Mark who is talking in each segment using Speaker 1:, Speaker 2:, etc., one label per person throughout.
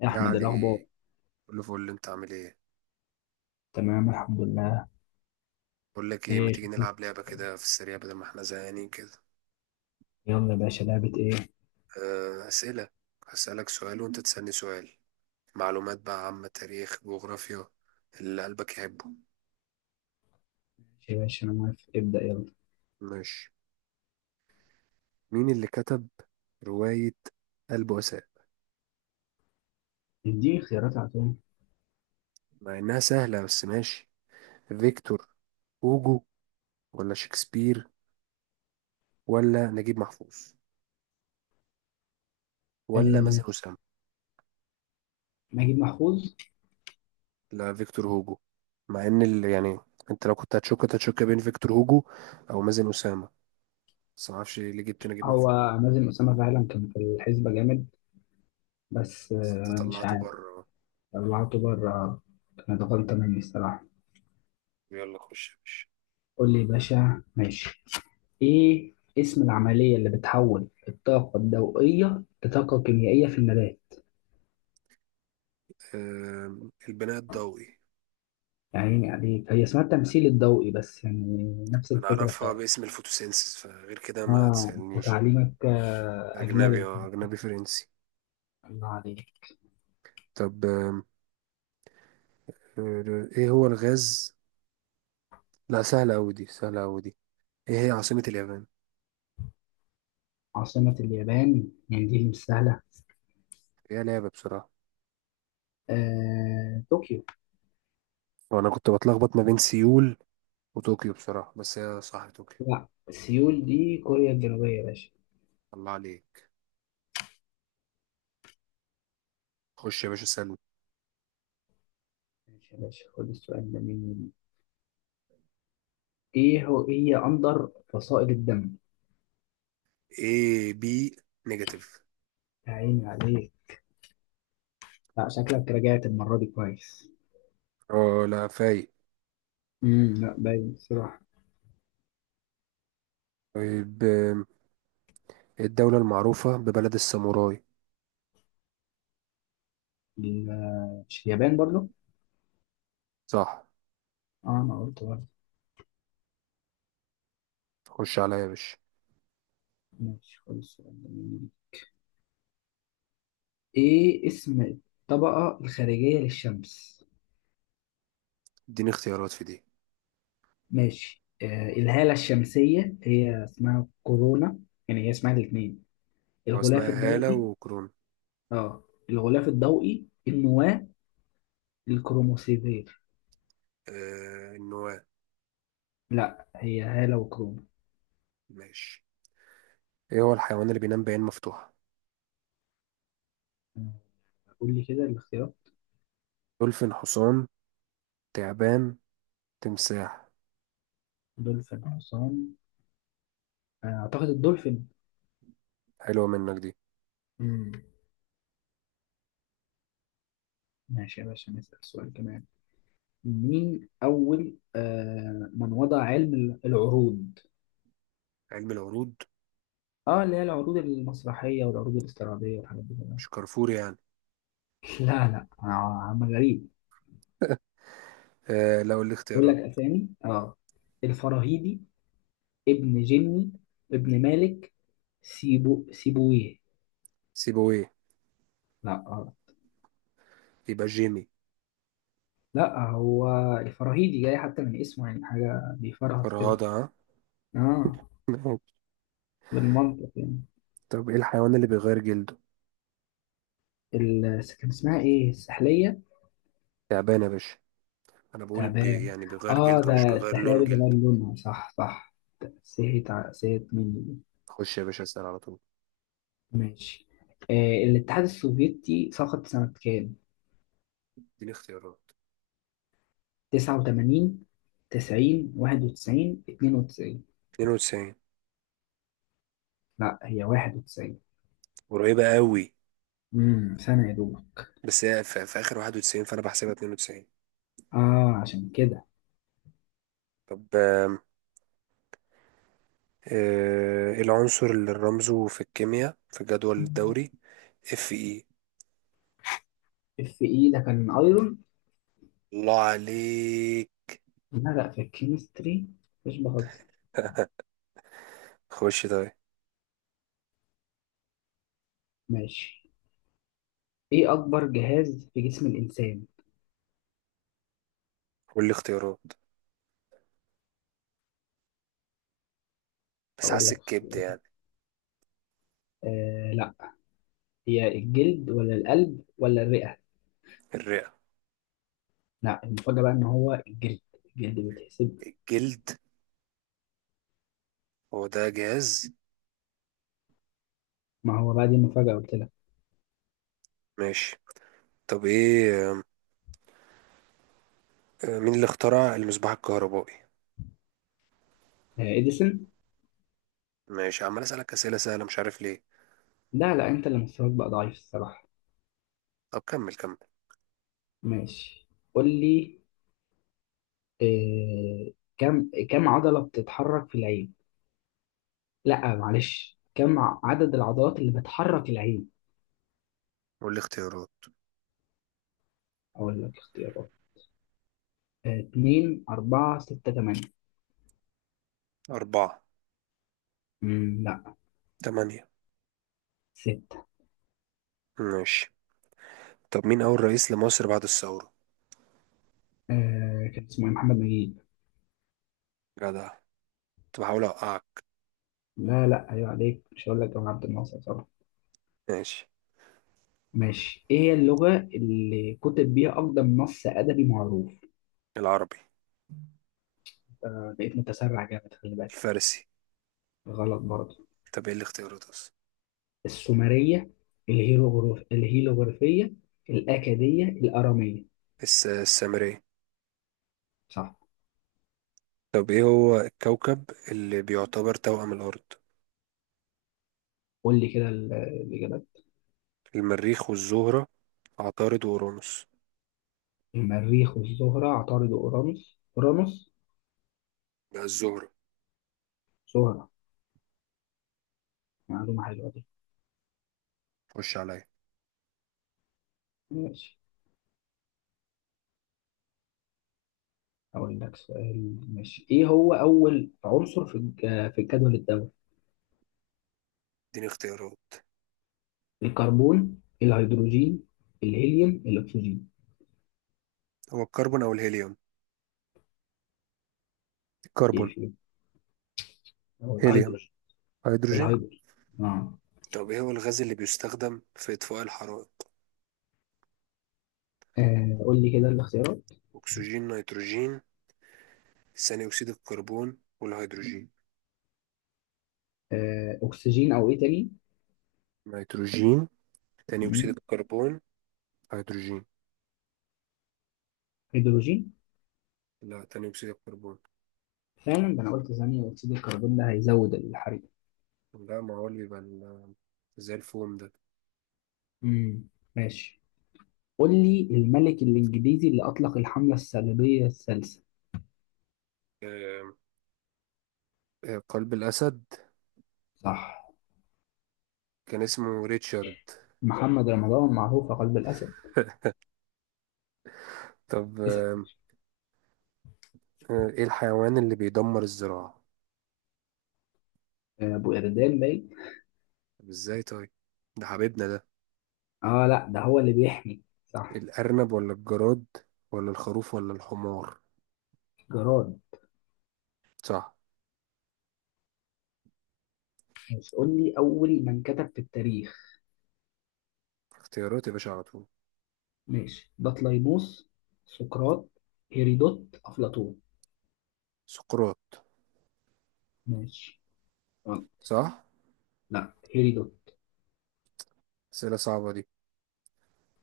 Speaker 1: يا
Speaker 2: يا
Speaker 1: احمد، إيه
Speaker 2: علي،
Speaker 1: الاخبار؟
Speaker 2: كله فل. انت عامل ايه؟
Speaker 1: تمام الحمد لله.
Speaker 2: بقول لك ايه، ما
Speaker 1: ايه
Speaker 2: تيجي
Speaker 1: شكلك؟
Speaker 2: نلعب لعبه كده في السريع بدل ما احنا زهقانين كده.
Speaker 1: يلا يا باشا، لعبه ايه؟
Speaker 2: اسئله. هسألك سؤال وانت تسألني سؤال. معلومات بقى عامه، تاريخ، جغرافيا، اللي قلبك يحبه.
Speaker 1: ماشي يا باشا، انا موافق، ابدا يلا.
Speaker 2: ماشي. مين اللي كتب روايه البؤساء؟
Speaker 1: اديني خيارات على طول.
Speaker 2: مع انها سهله بس ماشي. فيكتور هوجو، ولا شكسبير، ولا نجيب محفوظ، ولا
Speaker 1: آه
Speaker 2: مثلا.
Speaker 1: نجيب محفوظ.
Speaker 2: لا فيكتور هوجو. مع ان ال... يعني انت لو كنت هتشك كنت هتشك بين فيكتور هوجو او مازن اسامه. بس ما اعرفش ليه جبت نجيب
Speaker 1: هو
Speaker 2: محفوظ.
Speaker 1: مازن اسامه فعلا كان في الحسبه جامد، بس
Speaker 2: بس انت
Speaker 1: مش
Speaker 2: طلعته
Speaker 1: عارف.
Speaker 2: بره.
Speaker 1: طلعته بره، كانت غلطه مني الصراحه.
Speaker 2: يلا خش يا باشا.
Speaker 1: قول لي يا باشا ماشي. ايه اسم العمليه اللي بتحول الطاقه الضوئيه لطاقه كيميائيه في النبات؟
Speaker 2: البناء الضوئي.
Speaker 1: يعني هي اسمها التمثيل الضوئي، بس يعني نفس
Speaker 2: انا
Speaker 1: الفكره.
Speaker 2: اعرفها باسم الفوتوسينسيس، فغير كده ما
Speaker 1: أنت
Speaker 2: تسالنيش.
Speaker 1: تعليمك أجنبي
Speaker 2: اجنبي،
Speaker 1: أنت؟
Speaker 2: اه اجنبي فرنسي.
Speaker 1: الله عليك.
Speaker 2: طب ايه هو الغاز؟ لا سهله قوي دي، سهله قوي دي. ايه هي عاصمه اليابان؟
Speaker 1: عاصمة اليابان، يعني دي مش سهلة.
Speaker 2: هي لعبه بصراحه.
Speaker 1: طوكيو.
Speaker 2: وانا كنت بتلخبط ما بين سيول وطوكيو بصراحه، بس هي صح طوكيو.
Speaker 1: لا، سيول دي كوريا الجنوبية يا باشا.
Speaker 2: الله عليك. خش يا باشا سلمى.
Speaker 1: ماشي يا باشا، خد السؤال ده مني. إيه هي أندر فصائل الدم؟
Speaker 2: اي بي نيجاتيف.
Speaker 1: يا عيني عليك. لا، شكلك رجعت المرة دي كويس.
Speaker 2: اه لا فايق.
Speaker 1: لا، باين بصراحة.
Speaker 2: طيب الدولة المعروفة ببلد الساموراي.
Speaker 1: ال- مش اليابان برضو؟
Speaker 2: صح.
Speaker 1: اه، أنا قلت برضه.
Speaker 2: خش عليا يا باشا.
Speaker 1: ماشي، خد السؤال ده مني. إيه اسم الطبقة الخارجية للشمس؟
Speaker 2: اديني اختيارات في دي.
Speaker 1: ماشي. الهالة الشمسية، هي اسمها كورونا. يعني هي اسمها الاثنين.
Speaker 2: هو
Speaker 1: الغلاف
Speaker 2: اسمها هالة
Speaker 1: الضوئي.
Speaker 2: وكرون؟
Speaker 1: اه، الغلاف الضوئي، النواة، الكروموسيفير.
Speaker 2: النواه.
Speaker 1: لا، هي هالة وكرونا.
Speaker 2: ماشي. ايه هو الحيوان اللي بينام بعين مفتوحة؟
Speaker 1: آه، قول لي كده الاختيارات.
Speaker 2: دولفين، حصان، تعبان، تمساح.
Speaker 1: دولفين، حصان. اعتقد الدولفين.
Speaker 2: حلوة منك دي.
Speaker 1: مم. ماشي يا باشا، نسأل سؤال كمان. مين أول من وضع علم العروض؟
Speaker 2: علم العروض.
Speaker 1: اه، اللي هي العروض المسرحية والعروض الاستعراضية والحاجات دي كده.
Speaker 2: مش كارفور يعني.
Speaker 1: لا لا، عم غريب.
Speaker 2: لو اللي
Speaker 1: بقول لك
Speaker 2: اختيارات.
Speaker 1: اسامي، اه، الفراهيدي، ابن جني، ابن مالك، سيبويه.
Speaker 2: سيبويه.
Speaker 1: لا.
Speaker 2: يبقى جيمي.
Speaker 1: لا، هو الفراهيدي جاي حتى من اسمه، يعني حاجة بيفرهد كده.
Speaker 2: فرهاده ها.
Speaker 1: اه، بالمنطق يعني.
Speaker 2: طب ايه الحيوان اللي بيغير جلده؟
Speaker 1: كان اسمها ايه؟ السحلية،
Speaker 2: تعبان يا باشا. انا بقول بي
Speaker 1: تعبان.
Speaker 2: يعني بيغير
Speaker 1: اه،
Speaker 2: جلده مش
Speaker 1: ده
Speaker 2: بيغير لون
Speaker 1: السحلية
Speaker 2: جلده.
Speaker 1: بجمال لونها، صح صح. سهيت مني دي.
Speaker 2: خش يا باشا اسأل على طول.
Speaker 1: ماشي. الاتحاد السوفيتي سقط سنة كام؟
Speaker 2: اديني اختيارات.
Speaker 1: 89، 90، 91، 92.
Speaker 2: 92.
Speaker 1: لا، هي 91.
Speaker 2: قريبة قوي.
Speaker 1: سنة يا دوب.
Speaker 2: بس هي في آخر 91 فأنا بحسبها 92.
Speaker 1: اه عشان كده.
Speaker 2: طب إيه العنصر اللي رمزه في الكيمياء في الجدول الدوري؟ اف اي.
Speaker 1: اف اي ده كان ايرون.
Speaker 2: الله عليك.
Speaker 1: لا لا، في الكيمستري، مش بهزر.
Speaker 2: خش طيب.
Speaker 1: ماشي، ايه اكبر جهاز في جسم الانسان؟
Speaker 2: قول لي اختيارات. بس
Speaker 1: اقول
Speaker 2: حاسس
Speaker 1: لك
Speaker 2: الكبد
Speaker 1: اختيارات.
Speaker 2: يعني.
Speaker 1: لا، هي الجلد ولا القلب ولا الرئة؟
Speaker 2: الرئة.
Speaker 1: لا، المفاجأة بقى ان هو الجلد. الجلد بيتحسب.
Speaker 2: الجلد. هو ده جهاز؟
Speaker 1: ما هو بقى، دي المفاجأة قلت لك.
Speaker 2: ماشي. طب ايه مين اللي اخترع المصباح الكهربائي؟
Speaker 1: اديسون.
Speaker 2: ماشي، عمال أسألك أسئلة سهلة مش عارف ليه.
Speaker 1: لا لا، انت اللي مستواك بقى ضعيف الصراحة.
Speaker 2: طب كمل كمل.
Speaker 1: ماشي قول لي. آه كم عضلة بتتحرك في العين؟ لا معلش، عدد العضلات اللي بتحرك العين؟
Speaker 2: قول لي اختيارات.
Speaker 1: اقول لك اختيارات. اتنين، اربعة، ستة، تمانية.
Speaker 2: أربعة.
Speaker 1: لا.
Speaker 2: تمانية.
Speaker 1: ستة.
Speaker 2: ماشي. طب مين أول رئيس لمصر بعد الثورة؟
Speaker 1: كان اسمه إيه؟ محمد نجيب.
Speaker 2: جدع. كنت بحاول أوقعك.
Speaker 1: لا لا، ايوه عليك، مش هقول لك جمال عبد الناصر صراحة.
Speaker 2: ماشي.
Speaker 1: ماشي، ايه هي اللغة اللي كتب بيها اقدم نص ادبي معروف؟
Speaker 2: العربي.
Speaker 1: بقيت متسرع جامد، خلي بالك.
Speaker 2: الفارسي.
Speaker 1: غلط برضه.
Speaker 2: طب إيه الاختيارات أصلا؟
Speaker 1: السومرية، الهيروغليفية، الاكادية، الارامية.
Speaker 2: السامري.
Speaker 1: صح.
Speaker 2: طب إيه هو الكوكب اللي بيعتبر توأم الأرض؟
Speaker 1: قول لي كده الاجابات.
Speaker 2: المريخ والزهرة، عطارد وأورانوس.
Speaker 1: المريخ والزهرة، عطارد وأورانوس. أورانوس؟
Speaker 2: لا الزهرة.
Speaker 1: زهرة. معلومة حلوة دي.
Speaker 2: خش عليا.
Speaker 1: ماشي. أقول لك سؤال، ماشي. إيه هو أول عنصر في في الجدول الدوري؟
Speaker 2: اديني اختيارات.
Speaker 1: الكربون، الهيدروجين، الهيليوم، الأكسجين.
Speaker 2: هو الكربون أو الهيليوم. الكربون.
Speaker 1: إيه فيهم؟ هو
Speaker 2: هيليوم.
Speaker 1: الهيدروجين.
Speaker 2: هيدروجين.
Speaker 1: الهيدروجين. آه.
Speaker 2: طب ايه هو الغاز اللي بيستخدم في إطفاء الحرائق؟
Speaker 1: قول لي كده الاختيارات.
Speaker 2: أكسجين، نيتروجين، ثاني أكسيد الكربون، والهيدروجين.
Speaker 1: أكسجين أو إيه تاني؟
Speaker 2: نيتروجين. ثاني أكسيد
Speaker 1: مم.
Speaker 2: الكربون. هيدروجين.
Speaker 1: هيدروجين.
Speaker 2: لا ثاني أكسيد الكربون.
Speaker 1: فعلا ده، أنا قلت ثانية أكسيد الكربون ده هيزود الحريق.
Speaker 2: لا ما هو اللي بيبقى زي الفوم ده.
Speaker 1: مم. ماشي، قول لي الملك الإنجليزي اللي أطلق الحملة الصليبية الثالثة.
Speaker 2: آم، قلب الأسد.
Speaker 1: صح، صح.
Speaker 2: كان اسمه ريتشارد.
Speaker 1: محمد رمضان معروف قلب الأسد.
Speaker 2: طب
Speaker 1: اسأل.
Speaker 2: ايه الحيوان اللي بيدمر الزراعة؟
Speaker 1: أبو إردان باين.
Speaker 2: طب ازاي طيب؟ ده حبيبنا ده.
Speaker 1: آه لا، ده هو اللي بيحمي. صح.
Speaker 2: الأرنب ولا الجراد، ولا الخروف ولا الحمار.
Speaker 1: جراد.
Speaker 2: صح.
Speaker 1: ماشي، قول لي أول من كتب في التاريخ.
Speaker 2: اختيارات يا باشا على طول.
Speaker 1: ماشي، بطليموس، سقراط، هيرودوت، أفلاطون.
Speaker 2: سقراط.
Speaker 1: ماشي. آه،
Speaker 2: صح.
Speaker 1: لا، هيرودوت.
Speaker 2: اسئله صعبه دي.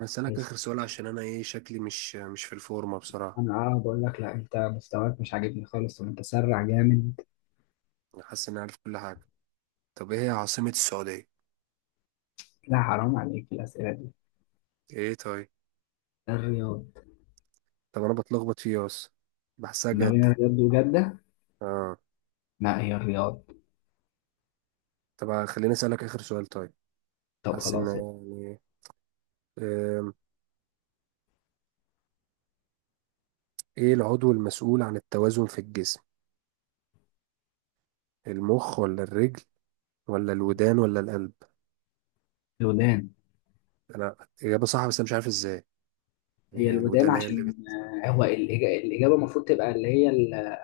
Speaker 2: هسألك
Speaker 1: ماشي.
Speaker 2: اخر سؤال عشان انا ايه، شكلي مش في الفورمه بصراحه.
Speaker 1: أنا بقول لك، لا، أنت مستواك مش عاجبني خالص ومتسرع جامد.
Speaker 2: أنا حاسس اني عارف كل حاجه. طب ايه هي عاصمه السعوديه؟
Speaker 1: لا حرام عليك الأسئلة دي.
Speaker 2: ايه طيب.
Speaker 1: الرياض.
Speaker 2: طب انا بتلخبط فيه بس. بحسها
Speaker 1: ما بين
Speaker 2: جده.
Speaker 1: الرياض وجدة.
Speaker 2: اه.
Speaker 1: لا، هي الرياض.
Speaker 2: طب خليني اسالك اخر سؤال طيب.
Speaker 1: طب
Speaker 2: حاسس ان،
Speaker 1: خلاص.
Speaker 2: يعني، آم، ايه العضو المسؤول عن التوازن في الجسم؟ المخ ولا الرجل، ولا الودان ولا القلب.
Speaker 1: الودان.
Speaker 2: انا اجابه صح بس انا مش عارف ازاي.
Speaker 1: هي
Speaker 2: يعني
Speaker 1: الودان
Speaker 2: الودان هي اللي
Speaker 1: عشان هو الإجابة المفروض تبقى اللي هي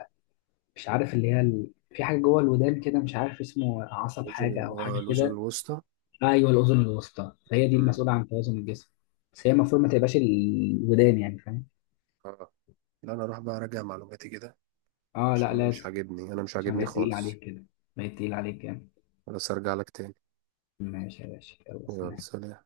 Speaker 1: مش عارف، اللي هي ال... في حاجة جوه الودان كده، مش عارف اسمه، عصب
Speaker 2: بتوزن
Speaker 1: حاجة أو حاجة
Speaker 2: الاذن
Speaker 1: كده.
Speaker 2: الوسطى.
Speaker 1: أيوه، الأذن الوسطى، فهي دي
Speaker 2: مم.
Speaker 1: المسؤولة عن توازن الجسم. بس هي المفروض ما تبقاش الودان، يعني فاهم.
Speaker 2: اه لا انا اروح بقى اراجع معلوماتي كده،
Speaker 1: اه
Speaker 2: عشان
Speaker 1: لا،
Speaker 2: انا مش
Speaker 1: لازم.
Speaker 2: عاجبني، انا مش
Speaker 1: عشان
Speaker 2: عاجبني
Speaker 1: بقيت تقيل
Speaker 2: خالص.
Speaker 1: عليك كده، بقيت تقيل عليك جامد.
Speaker 2: خلاص ارجع لك تاني.
Speaker 1: ماشي يا باشا، يلا
Speaker 2: يلا
Speaker 1: سلام.
Speaker 2: سلام.